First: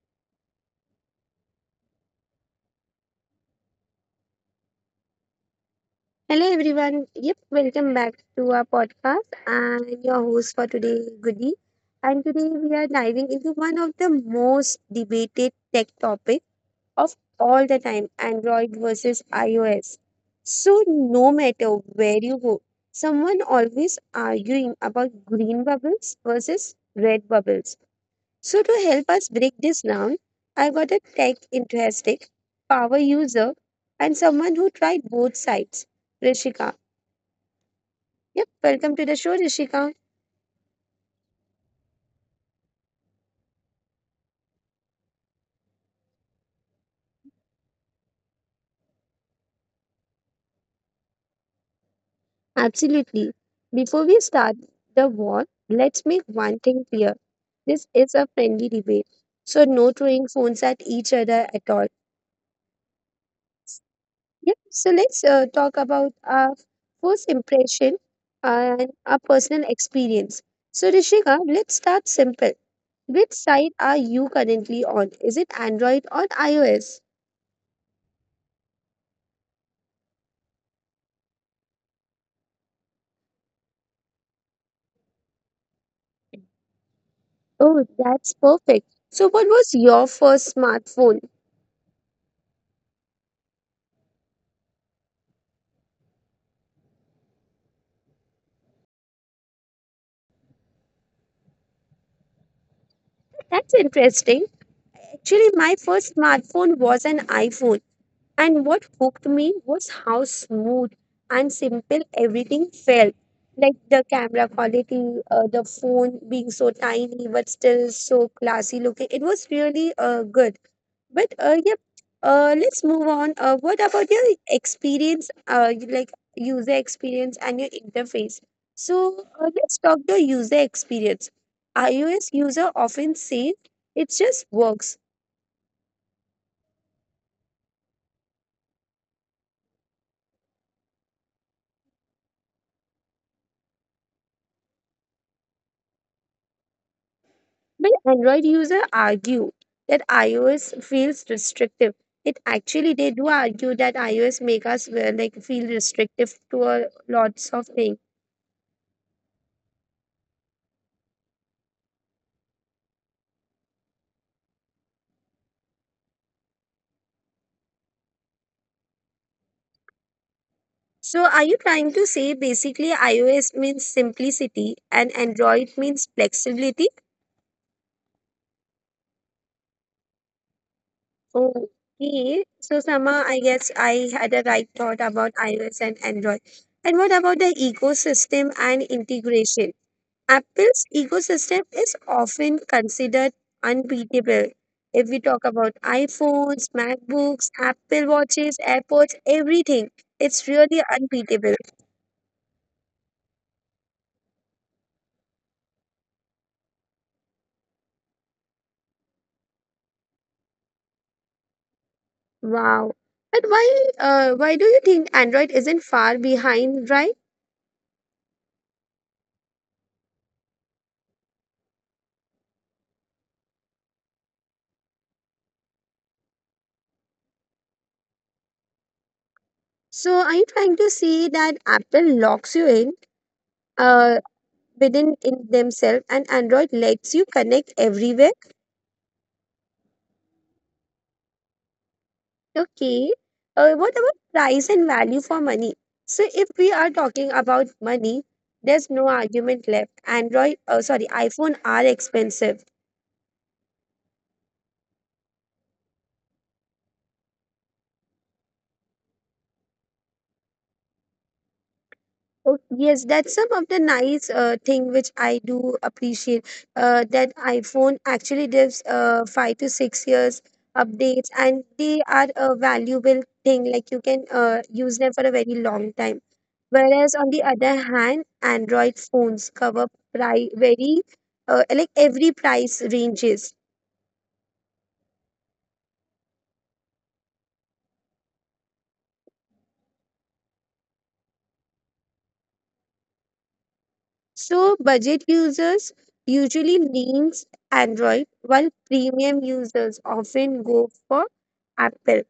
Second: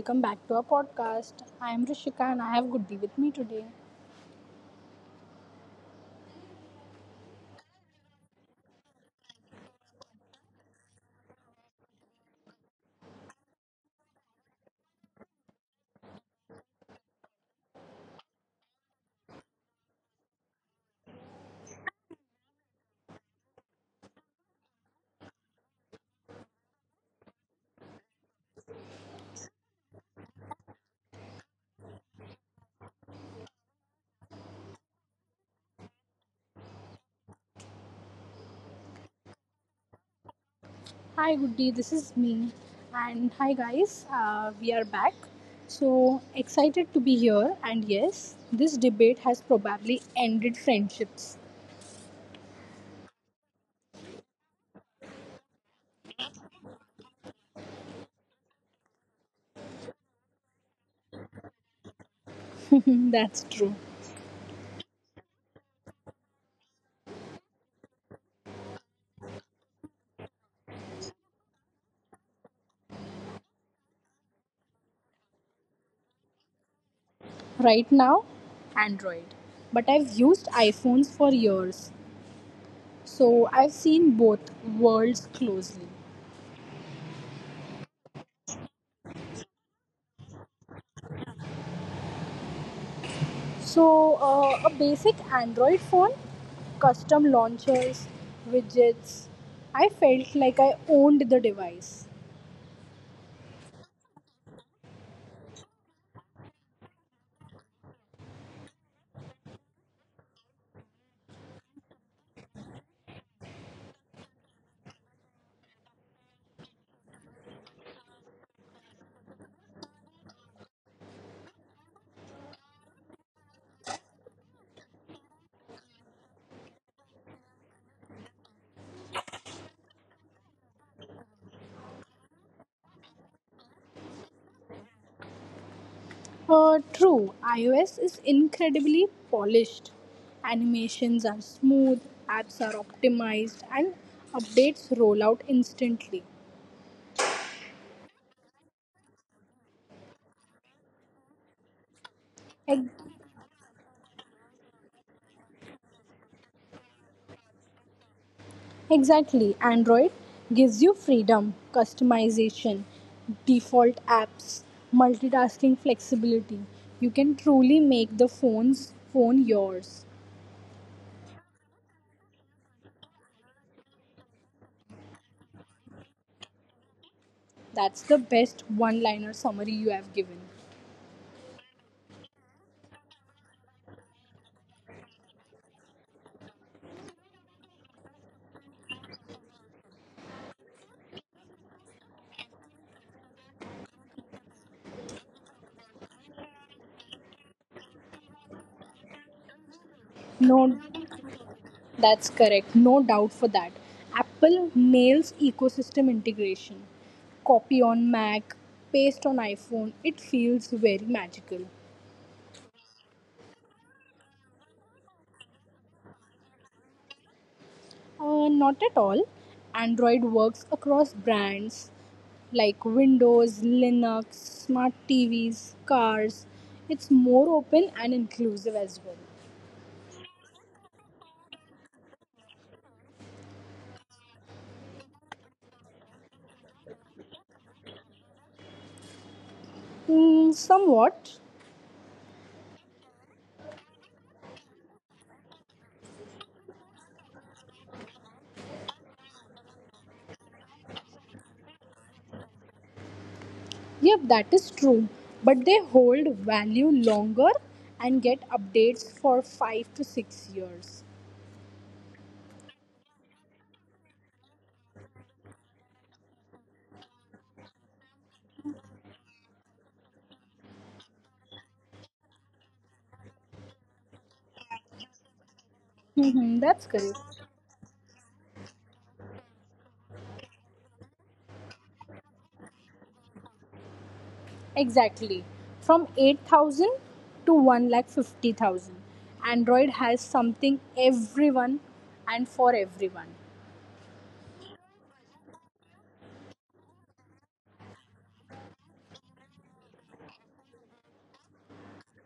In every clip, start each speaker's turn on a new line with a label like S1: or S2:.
S1: welcome back to our podcast. I am Rishika and I have Goody with me today.
S2: Hello, everyone. Yep, welcome back to our podcast. I'm your host for today, Goody. And today we are diving into one of the most debated tech topic of all the time, Android versus iOS. So no matter where you go, someone always arguing about green bubbles versus red bubbles. So, to help us break this down, I got a tech enthusiastic, power user, and someone who tried both sides, Rishika. Yep, welcome to the show, Rishika.
S1: Hi, Goody, this is me. And hi, guys, we are back. So excited to be here. And yes, this debate has probably ended friendships.
S2: Absolutely. Before we start the war, let's make one thing clear. This is a friendly debate. So, no throwing phones at each other at all.
S1: That's true.
S2: Yeah, so let's talk about our first impression and our personal experience. So, Rishika, let's start simple. Which side are you currently on? Is it Android or iOS?
S1: Right now, Android. But I've used iPhones for years. So I've seen both worlds closely.
S2: Oh, that's perfect. So, what was your first smartphone?
S1: So, a basic Android phone, custom launchers, widgets. I felt like I owned the device.
S2: That's interesting. Actually, my first smartphone was an iPhone. And what hooked me was how smooth and simple everything felt. Like the camera quality, the phone being so tiny but still so classy looking. It was really good. But yep, let's move on. What about your experience, like user experience and your interface? So let's talk the user experience. iOS user often say it just works.
S1: True, iOS is incredibly polished. Animations are smooth, apps are optimized, and updates roll out instantly.
S2: But Android users argue that iOS feels restrictive. It actually they
S1: Ex-
S2: do argue that iOS make us well, like feel restrictive to a lots of things.
S1: Exactly, Android gives you freedom, customization, default apps, multitasking flexibility. You can truly make the phone yours.
S2: So are you trying to say basically iOS means simplicity and Android means flexibility?
S1: That's the best one-liner summary you have given.
S2: Okay. So somehow I guess I had a right thought about iOS and Android. And what about the ecosystem and integration? Apple's ecosystem is often considered unbeatable. If we talk about iPhones, MacBooks, Apple Watches, AirPods, everything, it's
S1: No,
S2: really unbeatable.
S1: that's correct. No doubt for that. Apple nails ecosystem integration. Copy on Mac, paste on iPhone. It feels very magical.
S2: Wow. But why do you think Android isn't far behind, right?
S1: Not at all. Android works across brands like Windows, Linux, smart TVs, cars. It's more open and inclusive as well.
S2: So are you trying to say that Apple locks you in uh, within in themselves and Android lets you connect everywhere?
S1: Hmm, somewhat.
S2: Okay. What about price and value for money? So if we are talking about money, there's no argument left. iPhone are expensive.
S1: Yep, that is true. But they hold value longer and get updates for 5 to 6 years.
S2: Oh, yes, that's some of the nice thing which I do appreciate. That iPhone actually gives 5 to 6 years updates, and they are a valuable thing. Like you can use them for a very long time.
S1: Mhm, that's
S2: Whereas
S1: correct.
S2: on the other hand, Android phones cover pri very like every price ranges.
S1: Exactly. From 8,000 to 1 lakh 50,000. Android has something everyone and for everyone.
S2: So budget users usually leans Android, while premium users often go for Apple.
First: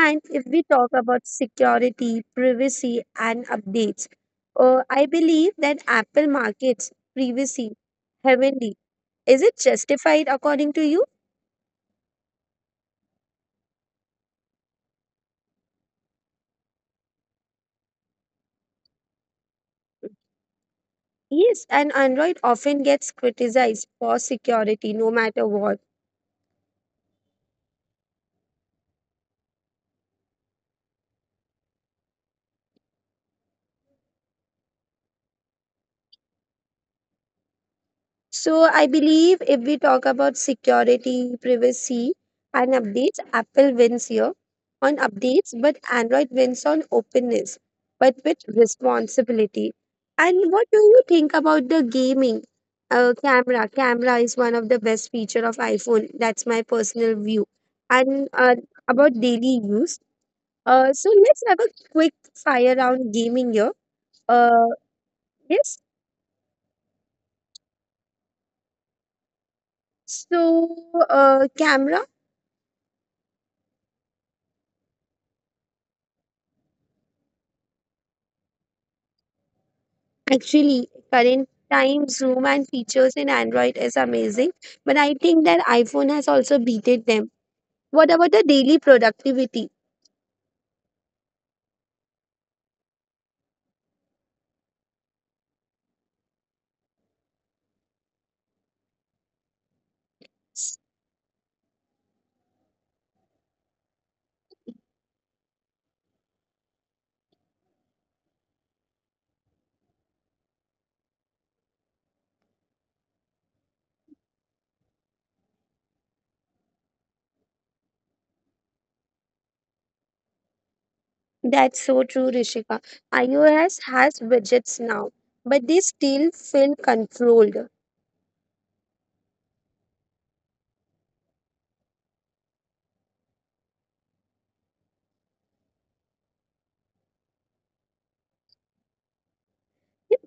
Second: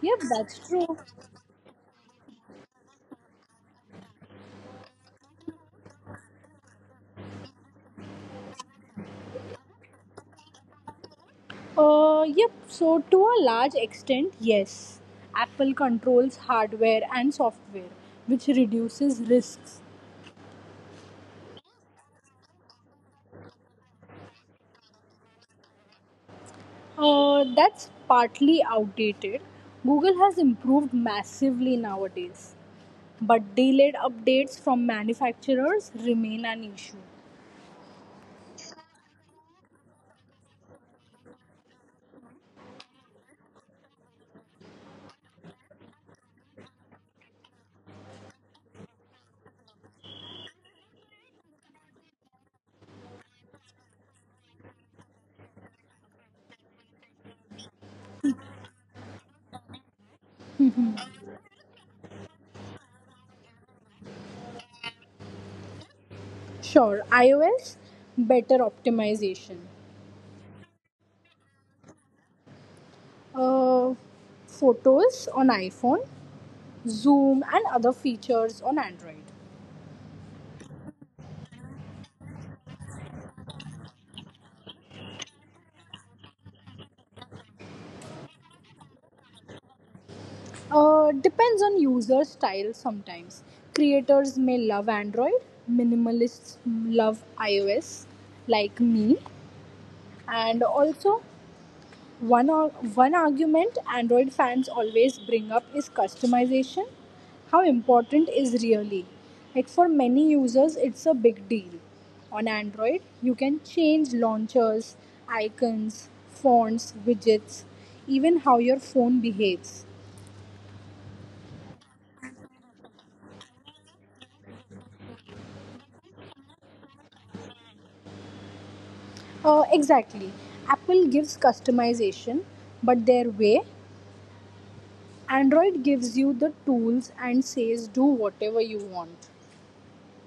S1: Yep,
S2: if
S1: that's
S2: we talk
S1: true.
S2: about security, privacy, and updates, I believe that Apple markets privacy heavily. Is it justified according to you?
S1: Yep, so to a large extent, yes. Apple controls hardware and software, which reduces risks.
S2: Yes, and Android often gets criticized for security no matter what.
S1: That's partly outdated. Google has improved massively nowadays, but delayed updates from manufacturers remain an issue.
S2: So I believe if we talk about security, privacy, and updates, Apple wins here on updates, but Android wins on openness, but with responsibility. And what do you think about the gaming camera? Camera is one of the best feature of iPhone. That's my personal view. And about daily use, so let's have a quick fire round gaming here. Uh, yes.
S1: Sure, iOS better optimization,
S2: So camera.
S1: uh, photos on iPhone, Zoom, and other features on Android.
S2: Actually, current time zoom and features in Android is amazing, but I think that iPhone has also beaten them. What about the daily productivity?
S1: Depends on user style sometimes. Creators may love Android, minimalists love iOS, like me, and also One, ar- one argument Android fans always bring up is customization. How important is really? Like for many users, it's a big deal. On Android, you can change launchers, icons, fonts, widgets, even how your phone behaves.
S2: That's so true, Rishika. iOS has widgets now, but they still feel controlled.
S1: Exactly. Apple gives customization, but their way, Android gives you the tools and says do whatever you want.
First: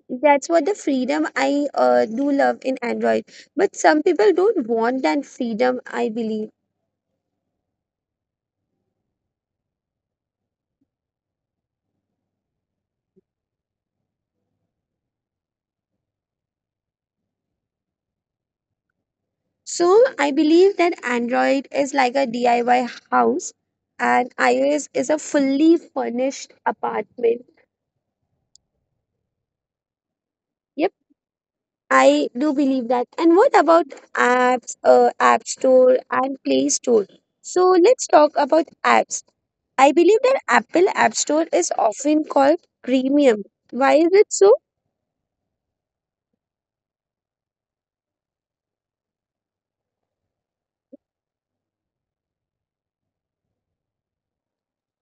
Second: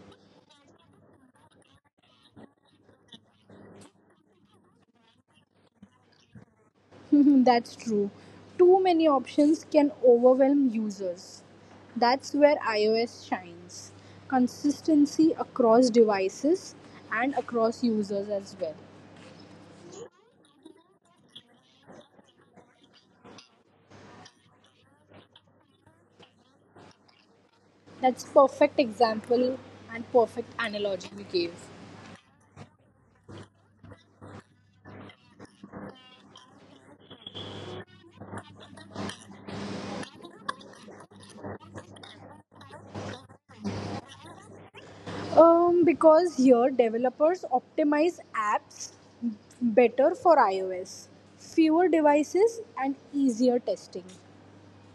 S2: That's what the freedom I do love in Android. But some people don't want that freedom, I believe.
S1: That's true. Too many options can overwhelm users. That's where iOS shines. Consistency across devices and across users as well.
S2: So I believe that Android is like a DIY house and iOS is a fully furnished apartment.
S1: That's perfect example and perfect
S2: Yep,
S1: analogy we gave.
S2: I do believe that. And what about apps, App Store and Play Store? So let's talk about apps. I believe that Apple App Store is often called premium. Why is it so?
S1: Because here developers optimize apps better for iOS, fewer devices and easier testing.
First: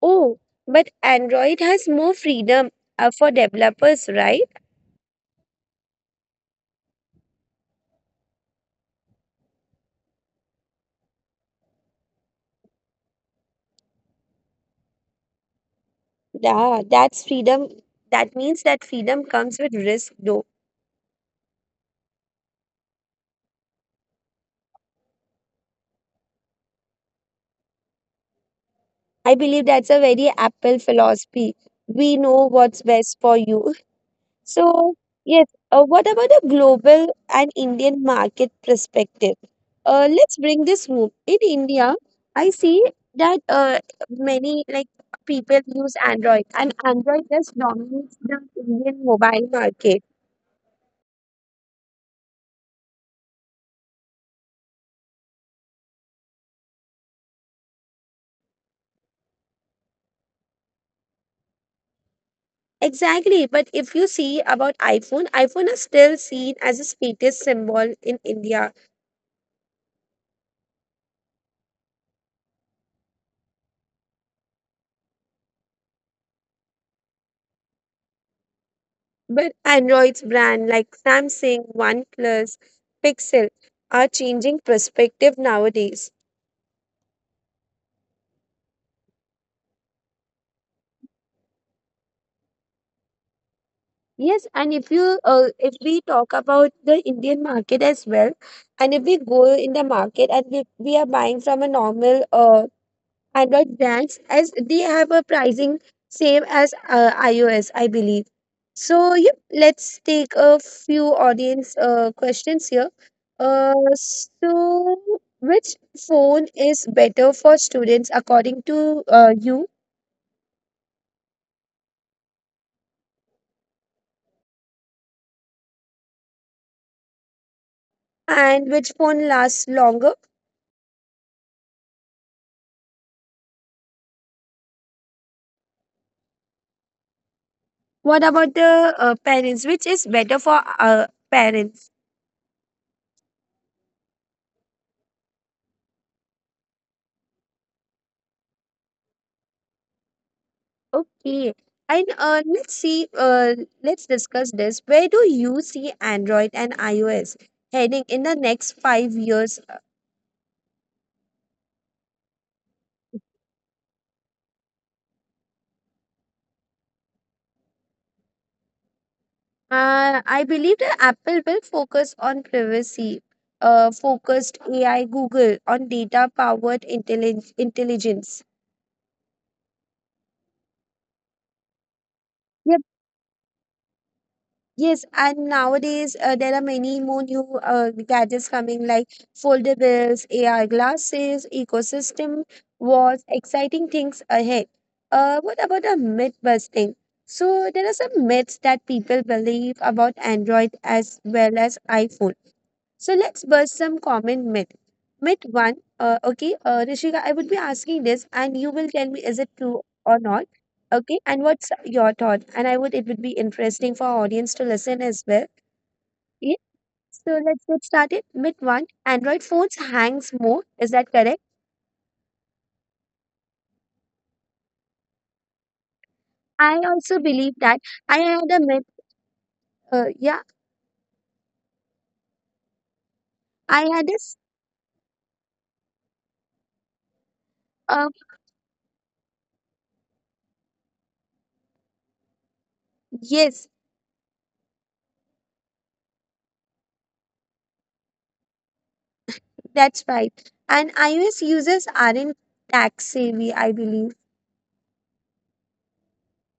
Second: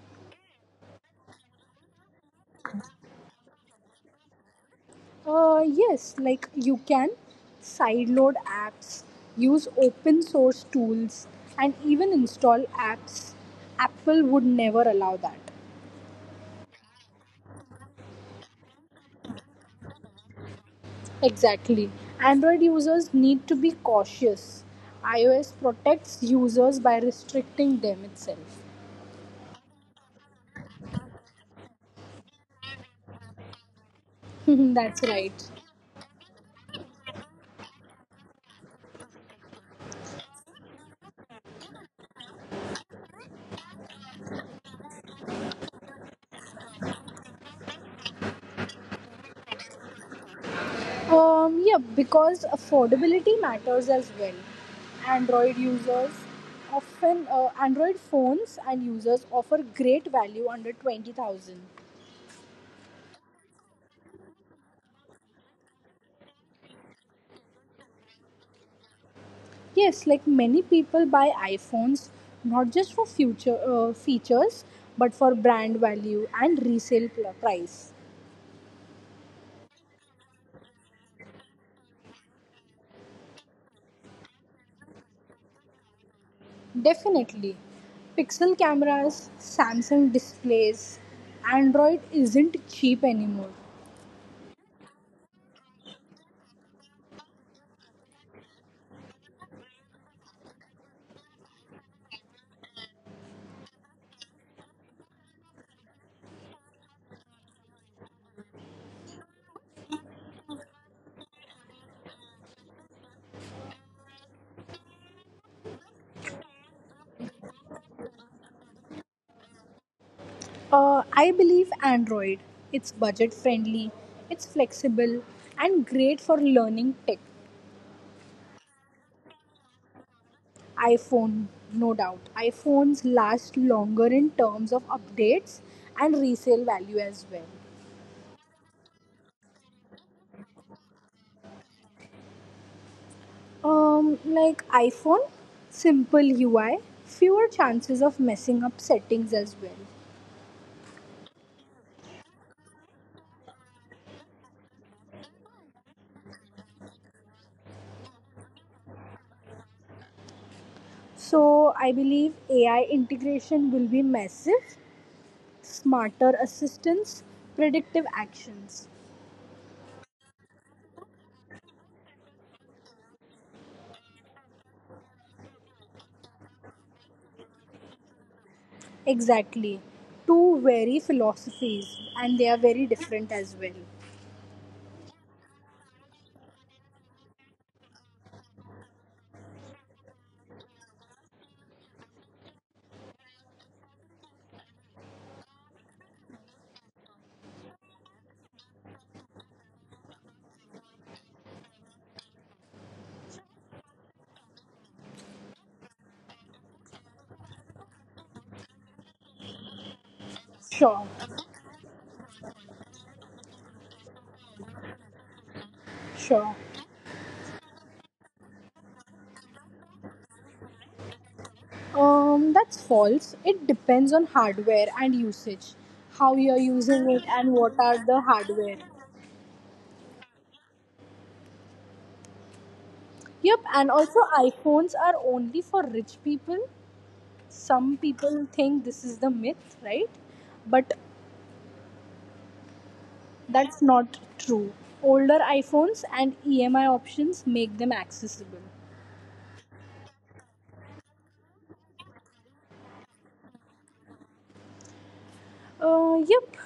S2: Oh, but Android has more freedom for developers, right?
S1: Yes, like you can sideload apps, use open source tools, and even install apps. Apple would never allow that.
S2: Yeah, that's freedom. That means that freedom comes with risk, though.
S1: Exactly. Android users need to be cautious. iOS protects users by restricting them itself.
S2: I believe that's a very Apple philosophy. We know what's best for you. So,
S1: That's right.
S2: yes, what about the global and Indian market perspective? Let's bring this home. In India, I see that many like people use Android, and Android just dominates the Indian mobile market.
S1: Yeah, because affordability matters as well. Android users Android phones and users offer great value under 20,000.
S2: Exactly, but if you see about iPhone, iPhone is still seen as a status symbol in India.
S1: Yes, like many people buy iPhones not just for future features but for brand value and resale price.
S2: But Android's brand like Samsung, OnePlus, Pixel are changing perspective nowadays.
S1: Definitely. Pixel cameras, Samsung displays, Android isn't cheap anymore.
S2: Yes, and if you if we talk about the Indian market as well, and if we go in the market and we are buying from a normal Android brands as they have a pricing same as iOS, I believe. So yep, let's take a few audience questions here. Uh, so which phone is better for students according to you,
S1: I believe Android. It's budget friendly, it's flexible, and great for learning tech.
S2: and which phone lasts longer?
S1: iPhone, no doubt. iPhones last longer in terms of updates and resale value as well.
S2: What about the parents? Which is better for parents?
S1: Like iPhone, simple UI, fewer chances of messing up settings as well.
S2: Okay. And let's see, let's discuss this. Where do you see Android and iOS heading in the next 5 years?
S1: So I believe AI integration will be massive, smarter assistance, predictive actions.
S2: I believe that Apple will focus on privacy, focused AI, Google on data-powered intelligence.
S1: Exactly. Two very philosophies, and they are very different as well.
S2: Yes, and nowadays there are many more new gadgets coming like foldables, AR glasses, ecosystem watch, exciting things ahead. What about a myth busting? So there are some myths that people believe about Android as well as iPhone. So let's bust some common myth. Myth one, okay, Rishika, I would be asking this, and you will tell me is it true or not,
S1: Sure,
S2: okay? And what's your thought? And I would it would be interesting for our audience to listen as well.
S1: sure.
S2: Yeah. So let's get started. Myth one, Android phones hangs more. Is that correct?
S1: That's false. It depends on hardware and usage, how you're
S2: I
S1: using
S2: also
S1: it, and
S2: believe
S1: what
S2: that.
S1: are
S2: I
S1: the
S2: had a
S1: hardware.
S2: myth. Yeah,
S1: Yep,
S2: I
S1: and
S2: had
S1: also
S2: this.
S1: iPhones are only for rich people. Some
S2: Uh,
S1: people think this is the myth, right? But
S2: yes,
S1: that's not true. Older iPhones and EMI options make them accessible.
S2: that's right. And iOS users aren't tech savvy, I believe.
S1: Uh, yep,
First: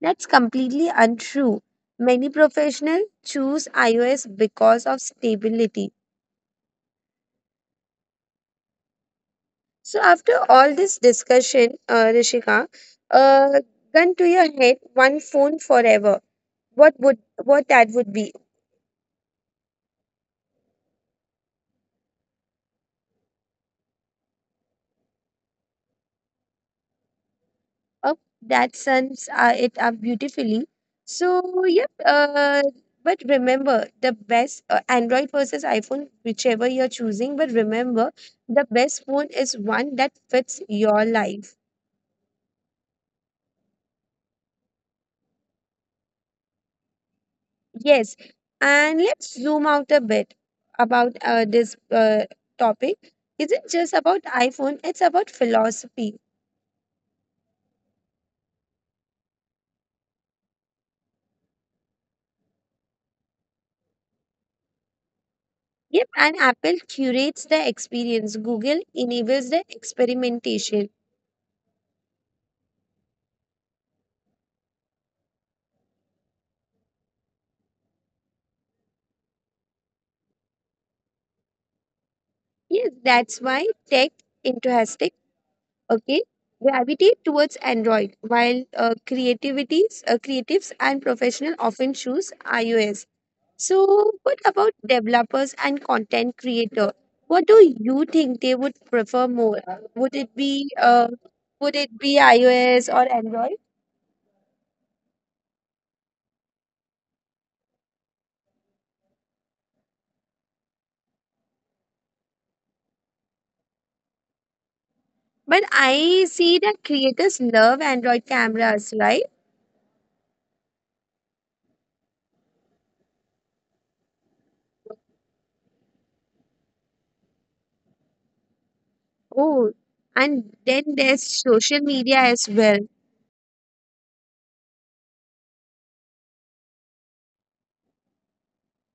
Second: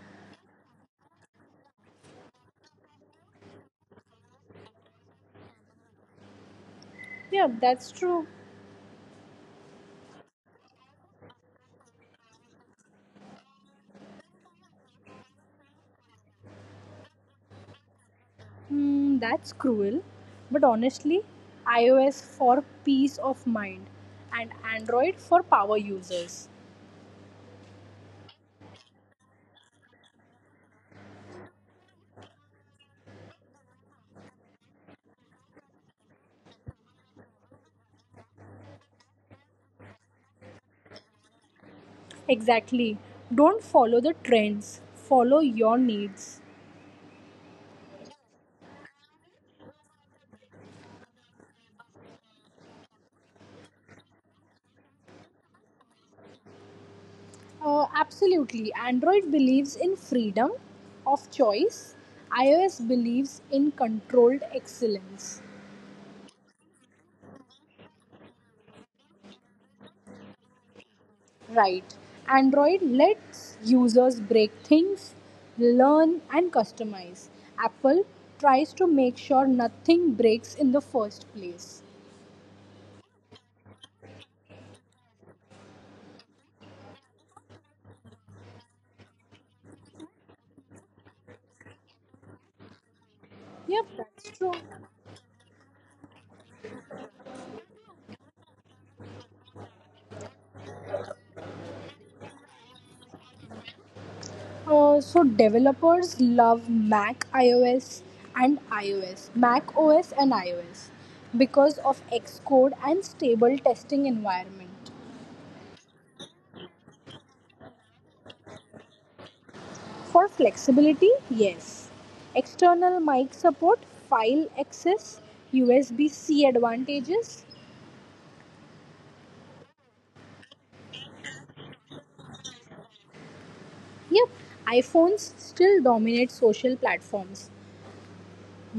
S2: That's completely untrue. Many professionals choose iOS because of stability.
S1: yep, that's true.
S2: So, after all this discussion, Rishika, uh, gun to your head, one phone forever. What would what that would be?
S1: Hmm, that's cruel, but honestly, iOS for peace of mind and Android for power users.
S2: Oh, that sums it up beautifully. So, yep. But remember, the best Android versus iPhone, whichever you're choosing. But remember, the best phone is one that fits your life.
S1: Exactly. Don't follow the trends, follow your needs.
S2: Yes, and let's zoom out a bit about this topic. Isn't just about iPhone, it's about philosophy.
S1: Absolutely. Android believes in freedom of choice, iOS believes in controlled excellence.
S2: Yep, and Apple curates the experience, Google enables the experimentation.
S1: Right. Android lets users break things, learn, and customize. Apple tries to make sure nothing breaks in the first place.
S2: Yes, that's why tech enthusiastic, okay, gravitate towards Android, while creatives and professional often choose iOS.
S1: Yep,
S2: So,
S1: that's
S2: what
S1: true.
S2: about developers and content creator? What do you think they would prefer more? Would it be iOS or Android?
S1: So developers love Mac OS and iOS because of Xcode and stable testing environment.
S2: But I see that creators love Android cameras, right?
S1: For flexibility, yes. External mic support, file access, USB C advantages.
S2: Oh, and then there's social media as well.
S1: Yep, iPhones still dominate social platforms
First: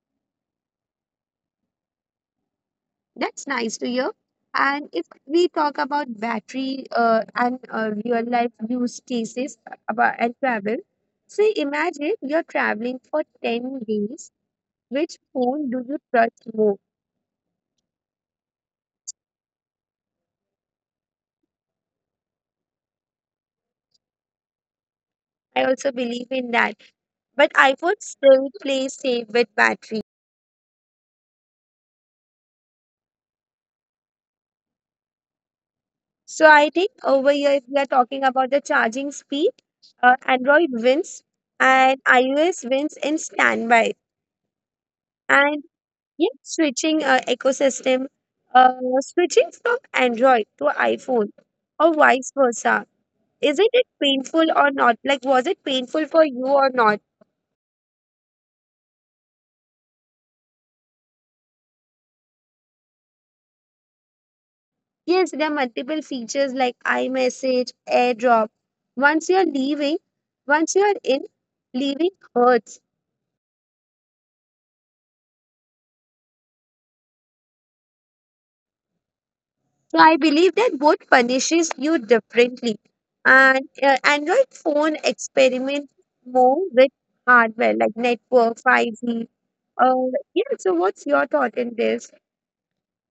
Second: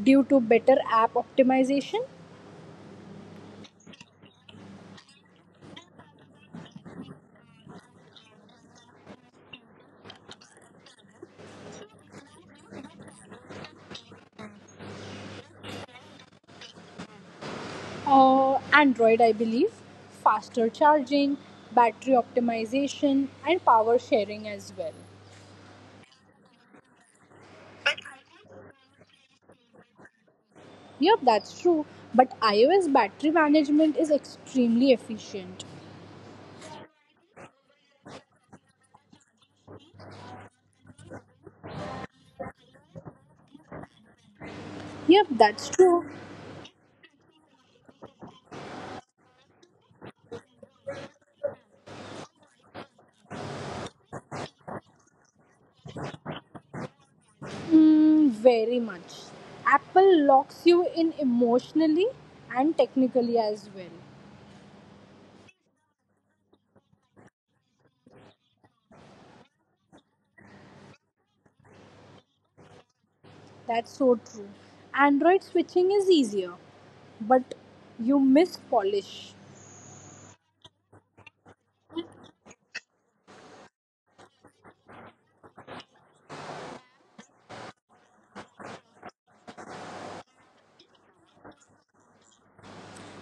S1: due to better app optimization.
S2: That's nice to hear. And if we talk about battery and real life use cases about and travel, say imagine you're traveling for 10 days. Which phone do you trust more?
S1: Android, I believe, faster charging, battery optimization, and power sharing as well.
S2: I also believe in that. But iPhone still plays safe with battery.
S1: Yep, that's true. But iOS battery management is extremely efficient.
S2: So I think over here, if we are talking about the charging speed, Android wins and iOS wins in standby.
S1: Yep, that's
S2: And
S1: true.
S2: yeah, switching ecosystem, uh, switching from Android to iPhone or vice versa. Isn't it painful or not? Like, was it painful for you or not?
S1: Mm, very much. Apple locks you in emotionally and technically as well.
S2: Yes, there are multiple features like iMessage, AirDrop. Once you're leaving, once you're in, leaving hurts.
S1: That's so true. Android switching is easier, but you miss polish.
S2: So I believe that both punishes you differently. And Android phone experiment more with hardware like network, 5G. Uh, yeah, so what's your thought in this?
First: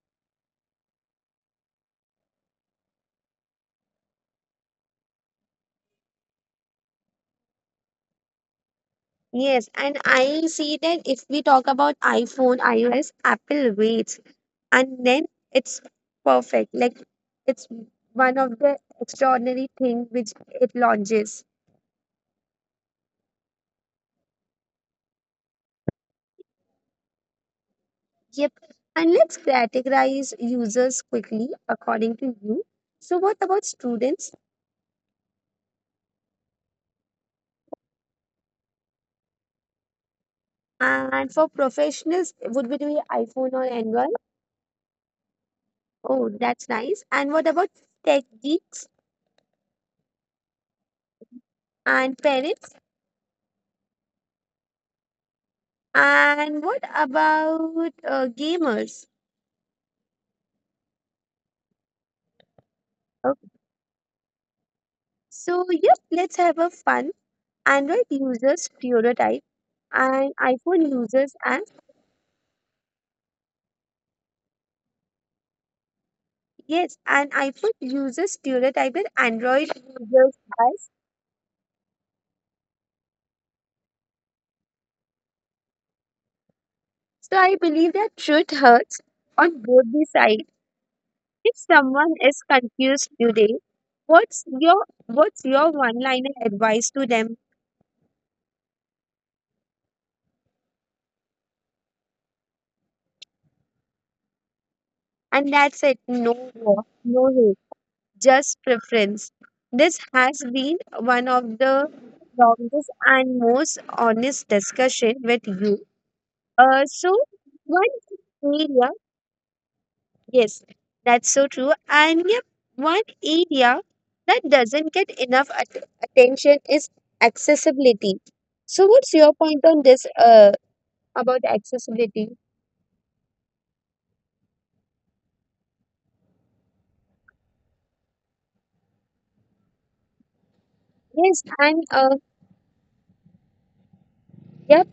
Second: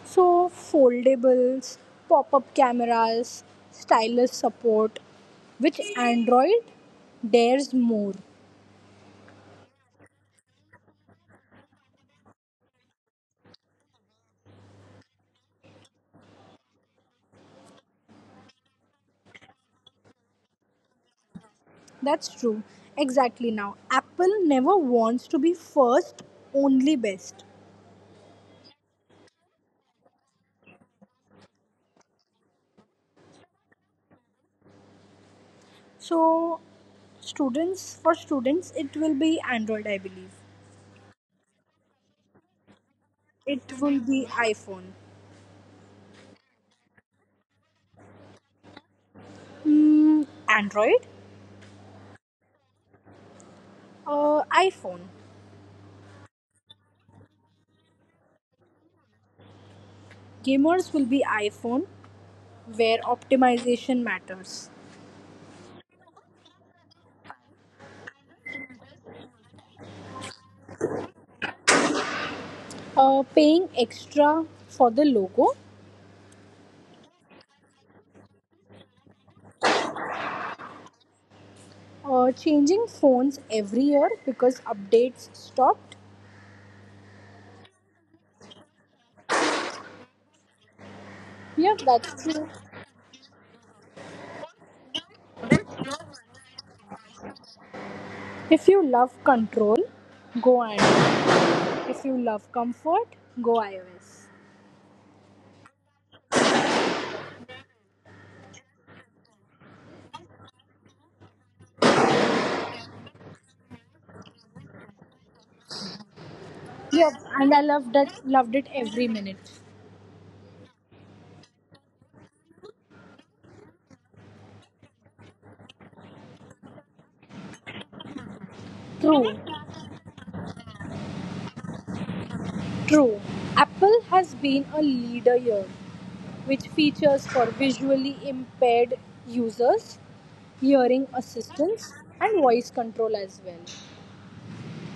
S1: So, foldables, pop up cameras, stylus support, which Android dares more.
S2: Yes, and I see that if we talk about iPhone, iOS, Apple waits. And then it's perfect like it's one of the extraordinary thing which it launches.
S1: That's true. Exactly now. Apple never wants to be first, only best.
S2: Yep, and let's categorize users quickly according to you. So what about students?
S1: So students for students it will be Android I believe.
S2: And for professionals would it be iphone or
S1: It will
S2: android?
S1: be iPhone.
S2: Oh, that's nice. And what about tech geeks?
S1: Mm, Android?
S2: And parents?
S1: iPhone.
S2: And what about gamers?
S1: Gamers will be iPhone where
S2: Okay.
S1: optimization matters.
S2: So yep, let's have a fun. Android users stereotype and iPhone users as.
S1: Paying extra for the logo.
S2: Yes, and iPhone users stereotyped Android users as.
S1: Changing phones every year because updates stopped.
S2: So I believe that truth hurts on both the sides. If
S1: Yeah,
S2: someone
S1: that's true.
S2: is confused today, what's your one-liner advice to them?
S1: If you love control, go Android. If you love comfort, go iOS.
S2: And that's it. No war, no hate, just preference. This has been one of the longest and most honest discussion with you.
S1: Yep,
S2: So
S1: and I
S2: one
S1: loved that loved it
S2: area,
S1: every minute.
S2: yes, that's so true. And yep, one area that doesn't get enough attention is accessibility. So what's
S1: True,
S2: your point on this about accessibility?
S1: true. Apple has been a leader here, which features for visually impaired users, hearing
S2: Yes, and
S1: assistance, and voice control as well.
S2: yep,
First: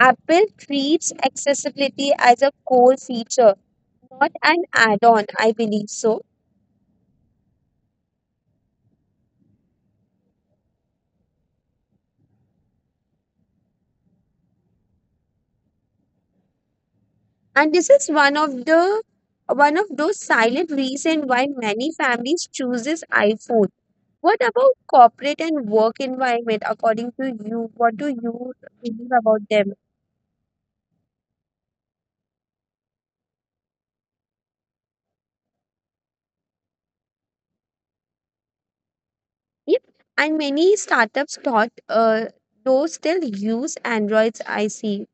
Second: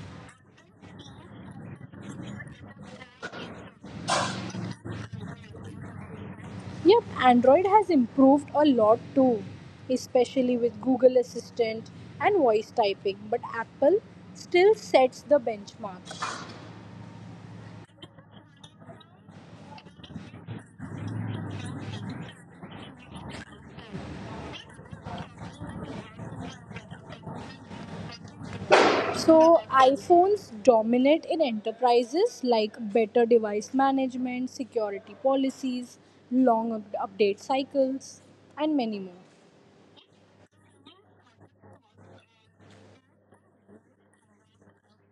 S2: Apple treats accessibility as a core feature, not an add-on, I believe so.
S1: Yep, Android has improved a lot too, especially with Google Assistant and voice typing, but Apple still sets the benchmark.
S2: And this is one of those silent reasons why many families chooses iPhone. What about corporate and work environment according to you? What do you believe about
S1: So,
S2: them?
S1: iPhones dominate in enterprises like better device management, security policies, long update cycles, and many more.
S2: Yep. And many startups thought those still use Androids, I see.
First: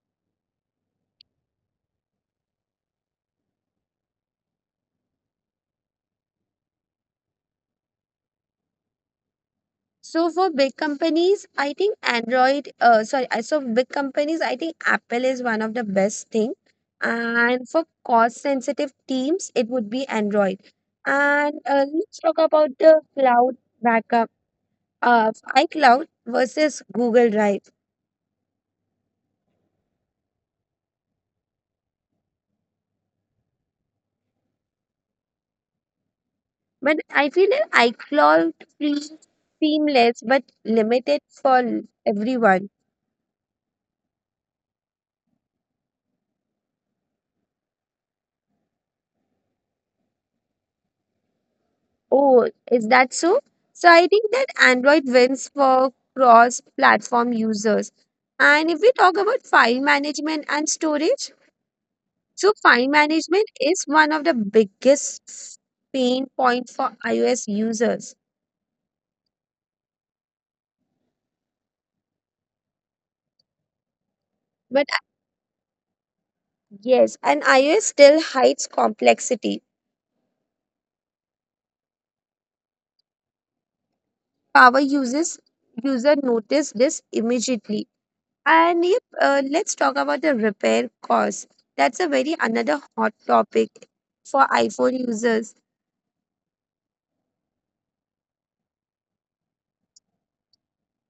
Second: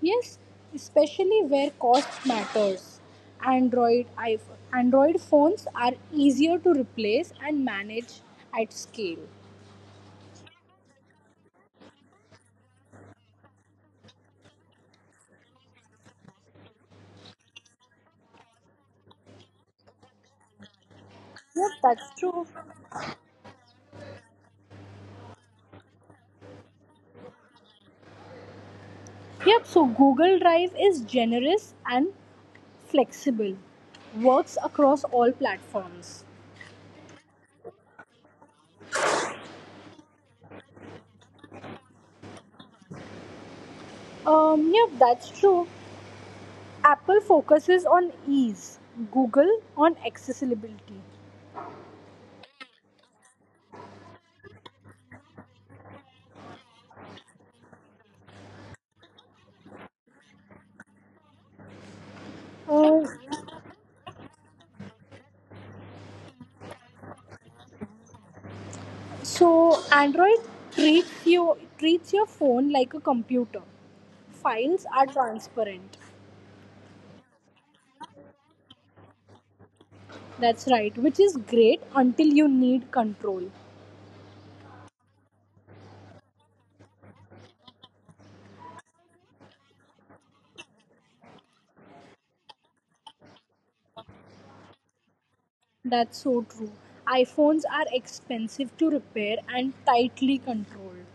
S1: Yes, especially where cost matters. Android iPhone. Android phones are easier to replace and manage at scale.
S2: So for big companies, I think Android, sorry, I- so big companies, I think Apple is one of the best thing. And for cost-sensitive teams, it would be Android. And
S1: Yep, that's
S2: Let's talk
S1: true.
S2: about the cloud backup of iCloud versus Google Drive.
S1: Yep, so Google Drive is generous and flexible. Works across all platforms.
S2: But I feel that iCloud feels seamless but limited for everyone.
S1: Yep, that's true. Apple focuses on ease, Google on accessibility.
S2: Oh, is that so? So I think that Android wins for cross-platform users. And if we talk about file management and storage, so file
S1: Uh,
S2: management is one of the biggest pain point for iOS users.
S1: so Android treats your phone like a computer. Files
S2: But
S1: are transparent.
S2: yes, and iOS still hides complexity.
S1: That's right, which is great until you need control.
S2: Power users user notice this immediately. Let's talk about the repair cost. That's a very another hot topic for iPhone users.
S1: That's so true. iPhones are expensive to repair and tightly controlled.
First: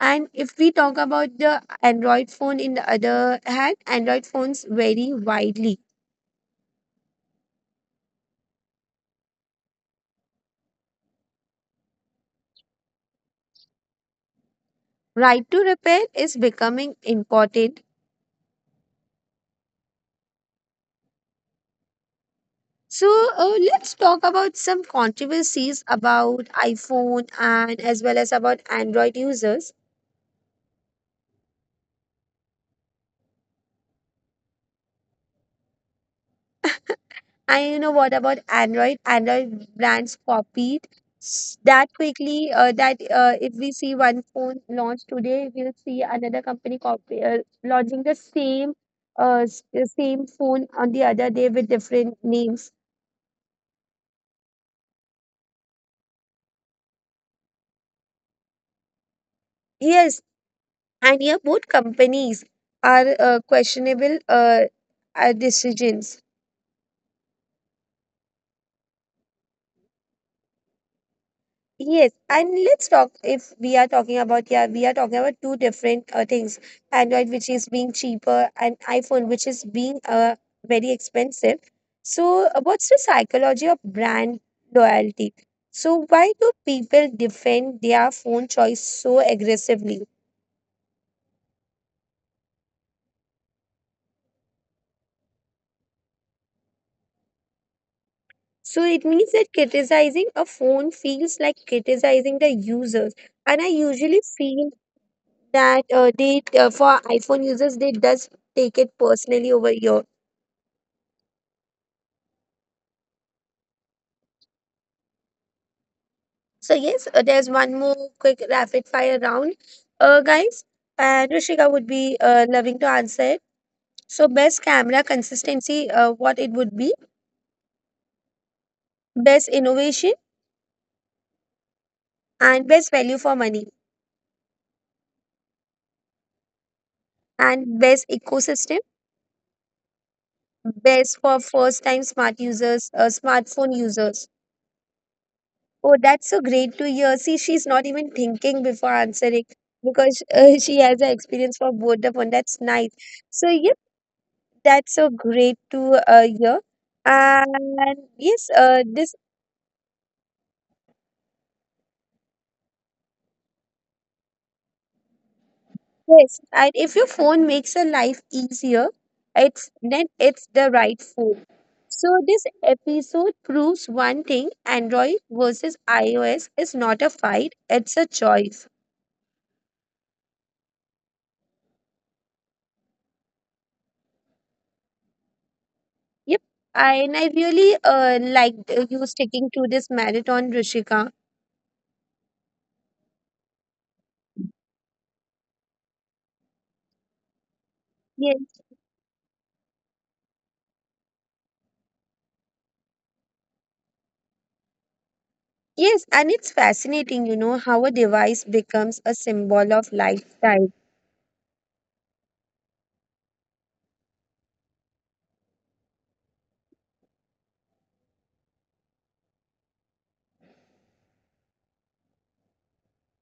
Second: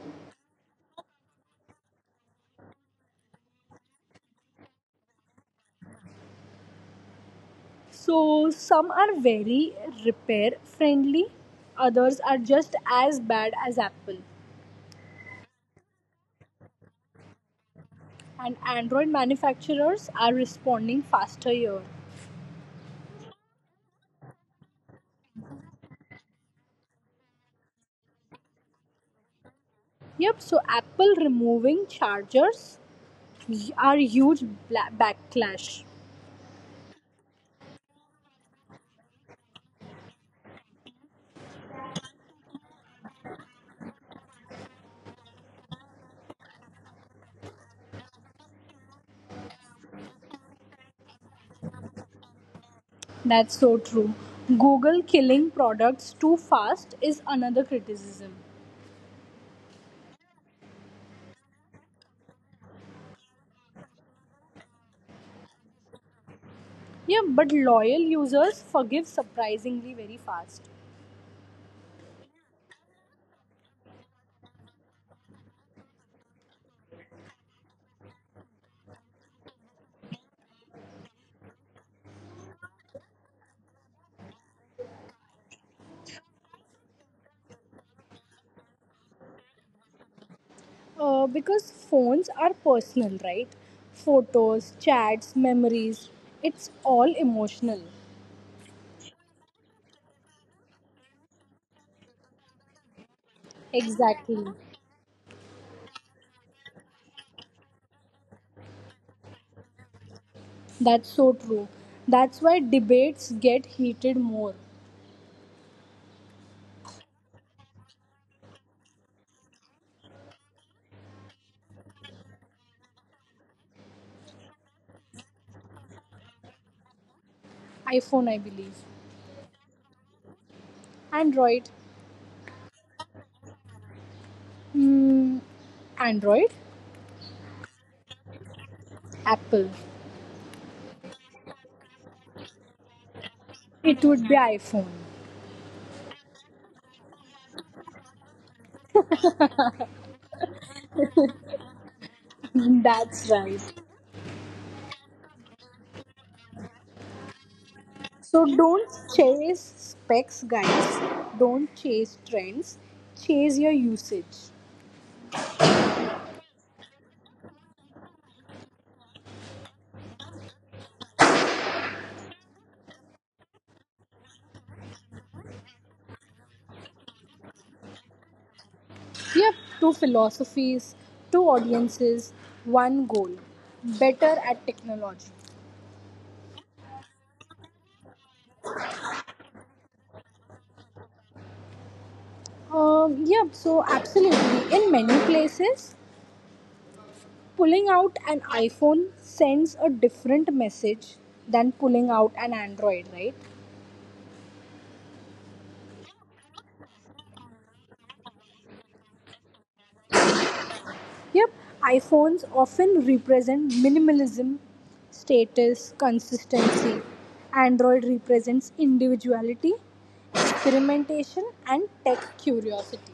S2: And if we talk about the Android phone in the other hand, Android phones vary widely.
S1: So some are very repair friendly, others are just as bad as Apple.
S2: Right to repair is becoming important.
S1: And Android manufacturers are responding faster here.
S2: So let's talk about some controversies about iPhone and as well as about Android users.
S1: Yep, so Apple removing chargers are huge backlash.
S2: And you know what about Android? Android brands copied that quickly. That If we see one phone launch today, we'll see another company copy launching the same phone on the other day with different names.
S1: That's so true. Google killing products too fast is another criticism.
S2: Yes, and yeah, both companies are questionable decisions.
S1: Yeah, but loyal users forgive surprisingly very fast.
S2: Yes, and let's talk if we are talking about, yeah, we are talking about two different things. Android, which is being cheaper, and iPhone, which is being very expensive. So, what's the psychology of brand loyalty? So, why do people defend their phone choice so aggressively?
S1: Because phones are personal, right? Photos, chats, memories, it's all emotional.
S2: So, it means that criticizing a phone feels like criticizing the users. And I usually
S1: Exactly.
S2: feel that for iPhone users, they does take it personally over here.
S1: That's so true. That's why debates get heated more.
S2: So yes, there's one more quick rapid fire round, guys. And Rishika would be loving to answer it. So best camera consistency, what it would be,
S1: iPhone, I believe.
S2: best innovation
S1: Android.
S2: and best value for money
S1: Hmm, Android?
S2: and best ecosystem,
S1: Apple.
S2: best for first time smartphone
S1: It
S2: users.
S1: would be iPhone.
S2: Oh, that's so great to hear. See, she's not even thinking before answering because she has the experience for both of them. That's nice.
S1: That's
S2: So
S1: right.
S2: that's so great to hear. And
S1: So
S2: yes, uh,
S1: don't
S2: this
S1: chase specs, guys. Don't chase trends. Chase your usage.
S2: Yes, and if your phone makes a life easier, it's then it's the right phone. So this episode proves one thing: Android versus iOS is not a fight; it's a choice.
S1: Yep, two philosophies, two audiences, one goal. Better at technology.
S2: Yep, and I really liked you sticking to this marathon, Rishika.
S1: Yep, so absolutely. In many places, pulling out an
S2: Yes,
S1: iPhone sends a different message than pulling out an Android, right?
S2: yes, and it's fascinating, you know, how a device becomes a symbol of lifestyle.
S1: Yep, iPhones often represent minimalism, status, consistency. Android represents individuality, experimentation, and tech curiosity.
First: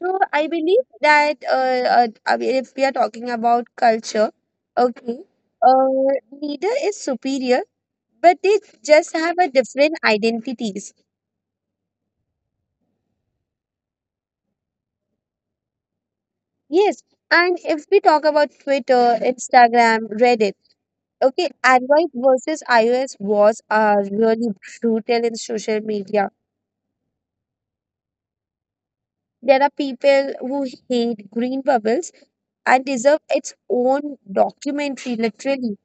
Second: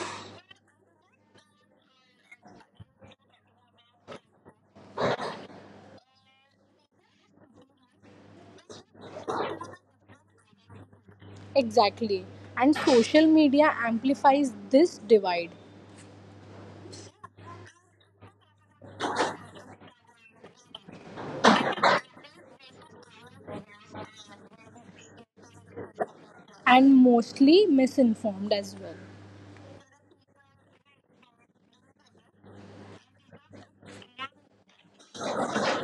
S2: So I believe that I mean, if we are talking about culture, okay, uh, neither is superior, but they just have a different identities.
S1: Exactly. And social media amplifies this divide
S2: Yes, and if we talk about Twitter, Instagram, Reddit, okay, Android versus iOS wars are really brutal in social media.
S1: and mostly misinformed as well.
S2: There are people who hate green bubbles and deserve its own documentary, literally.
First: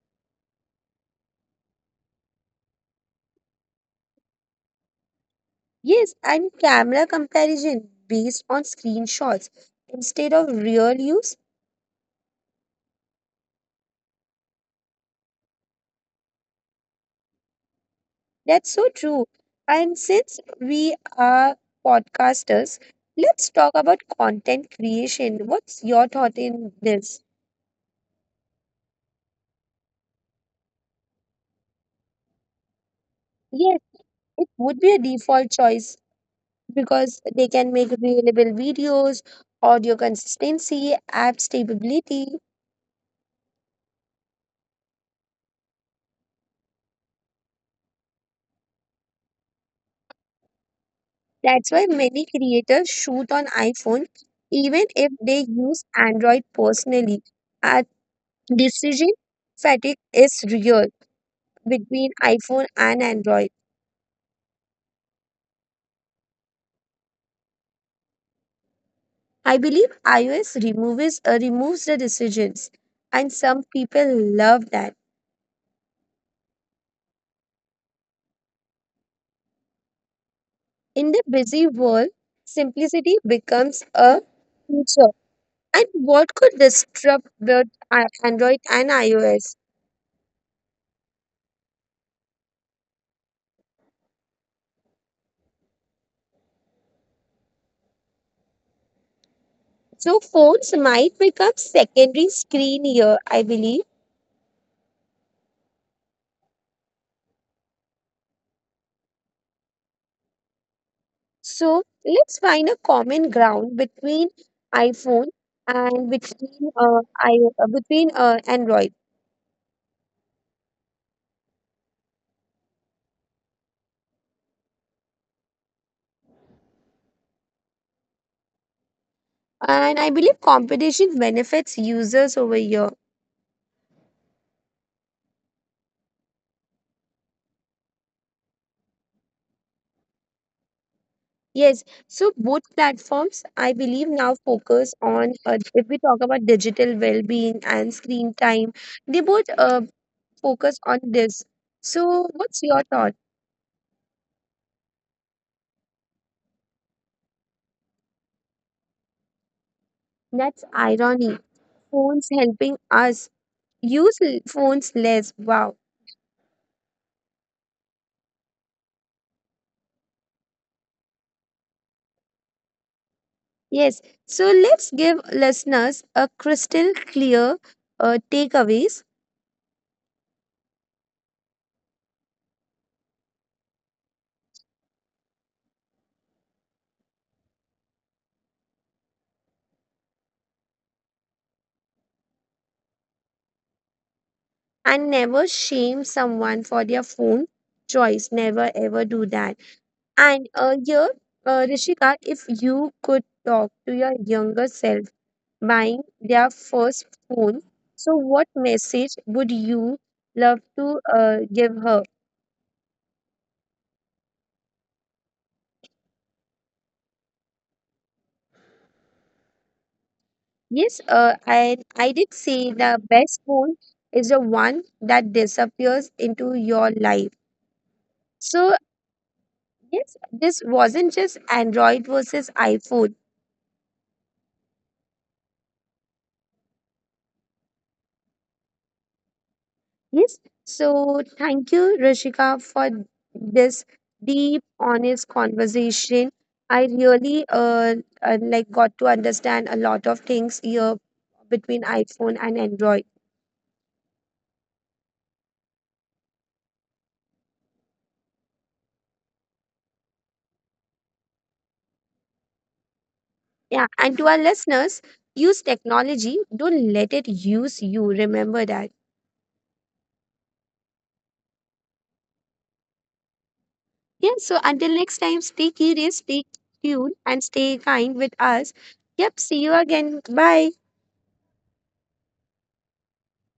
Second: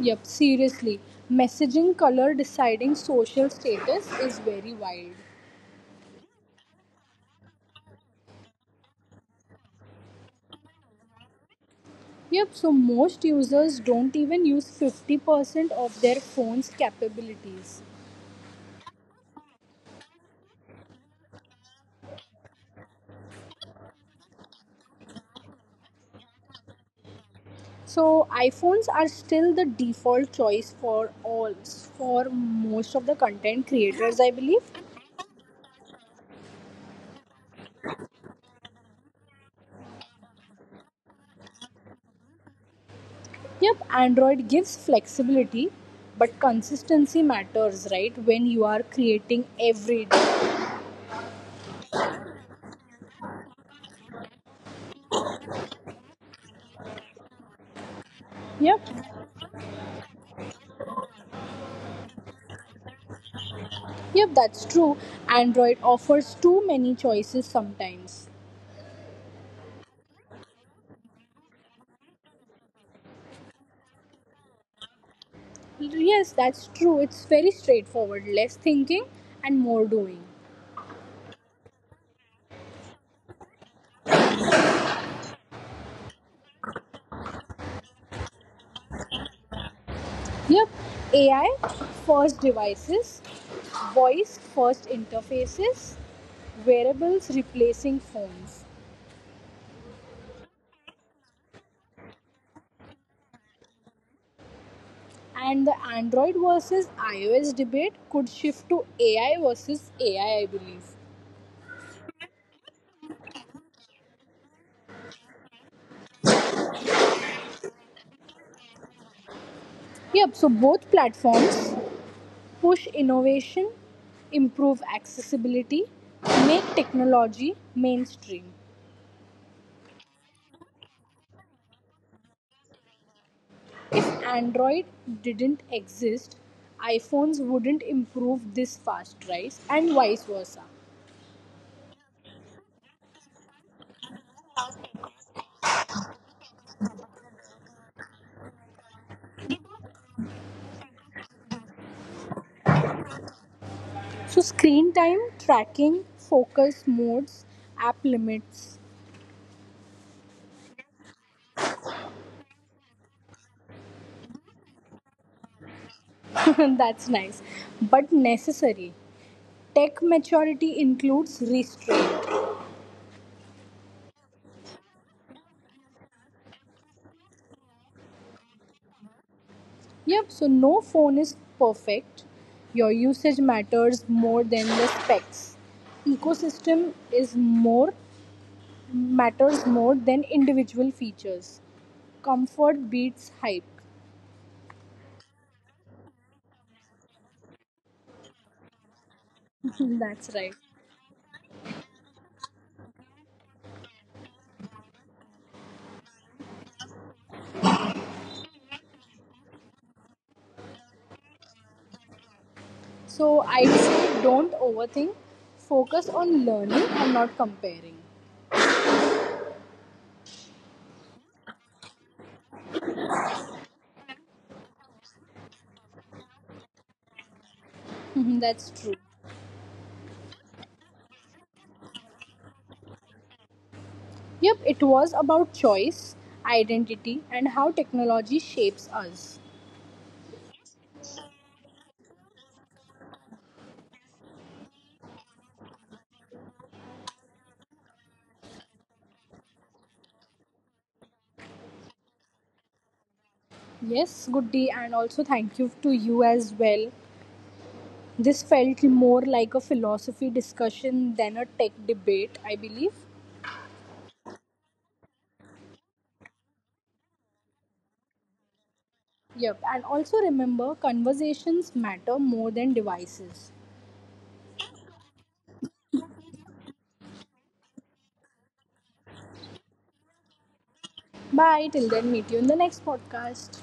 S1: Yep, seriously. Messaging color deciding social status is very wild.
S2: Yes, and camera comparison based on screenshots instead of real use.
S1: Yep, so most users don't even use 50% of their phone's capabilities.
S2: That's so true. And since we are podcasters, let's talk about content creation. What's your thought in this?
S1: So iPhones are still the default choice for most of the content
S2: Yes,
S1: creators, I
S2: it
S1: believe.
S2: would be a default choice because they can make reliable videos, audio consistency, app stability.
S1: Yep, Android gives flexibility, but consistency matters, right? When you are creating every day.
S2: That's why many creators shoot on iPhone, even if they use Android personally.
S1: Yep,
S2: Decision fatigue is real between iPhone and Android.
S1: Yep, that's true. Android offers too many choices sometimes.
S2: I believe iOS removes the decisions, and some people love that.
S1: Yes, that's true. It's very straightforward. Less thinking and more doing.
S2: In the busy world, simplicity becomes a feature. And what could disrupt both Android and iOS?
S1: Yep, AI first devices, voice first interfaces, wearables replacing phones.
S2: So phones might become secondary screen here, I believe.
S1: And the Android versus iOS debate could shift to AI versus AI, I believe.
S2: So let's find a common ground between iPhone and between Android.
S1: Yep, so both platforms push innovation, improve accessibility, make technology mainstream.
S2: And I believe competition benefits users over here.
S1: If Android didn't exist, iPhones wouldn't improve this fast, right? And vice versa.
S2: Yes, so both platforms, I believe, now focus on if we talk about digital well-being and screen time, they both focus on this. So what's your thought?
S1: So, screen time, tracking, focus modes, app limits.
S2: That's irony. Phones helping us phones less. Wow.
S1: That's nice, but necessary. Tech maturity includes restraint.
S2: Yes. So let's give listeners a crystal clear takeaways
S1: Yep, so no phone is perfect. Your usage matters more than the specs. Ecosystem is more matters more than individual features. Comfort beats hype.
S2: and never shame someone for their phone choice. Never ever do that.
S1: That's
S2: And
S1: right.
S2: uh, here, uh, Rishika, if you could talk to your younger self buying their first phone, so what message would you love to give her?
S1: So I'd say don't overthink. Focus on learning and not comparing.
S2: Yes, I did say the best phone is the one that disappears into your life.
S1: Mhm, that's
S2: So
S1: true.
S2: yes, this wasn't just Android versus iPhone.
S1: Yep, it was about choice, identity, and how technology shapes us.
S2: Yes. So thank you, Rishika, for this deep, honest conversation. I really like got to understand a lot of things here between iPhone and Android.
S1: Yes, good day, and also thank you to you as well. This felt more like a philosophy discussion than a tech debate, I believe.
S2: Yeah, and to our listeners, use technology. Don't let it use you. Remember that.
S1: Yep, and also remember conversations matter more than devices.
S2: Yeah. So until next time, stay curious, stay tuned, and stay kind with us. Yep. See you again. Bye.
S1: Bye, till then, meet you in the next podcast.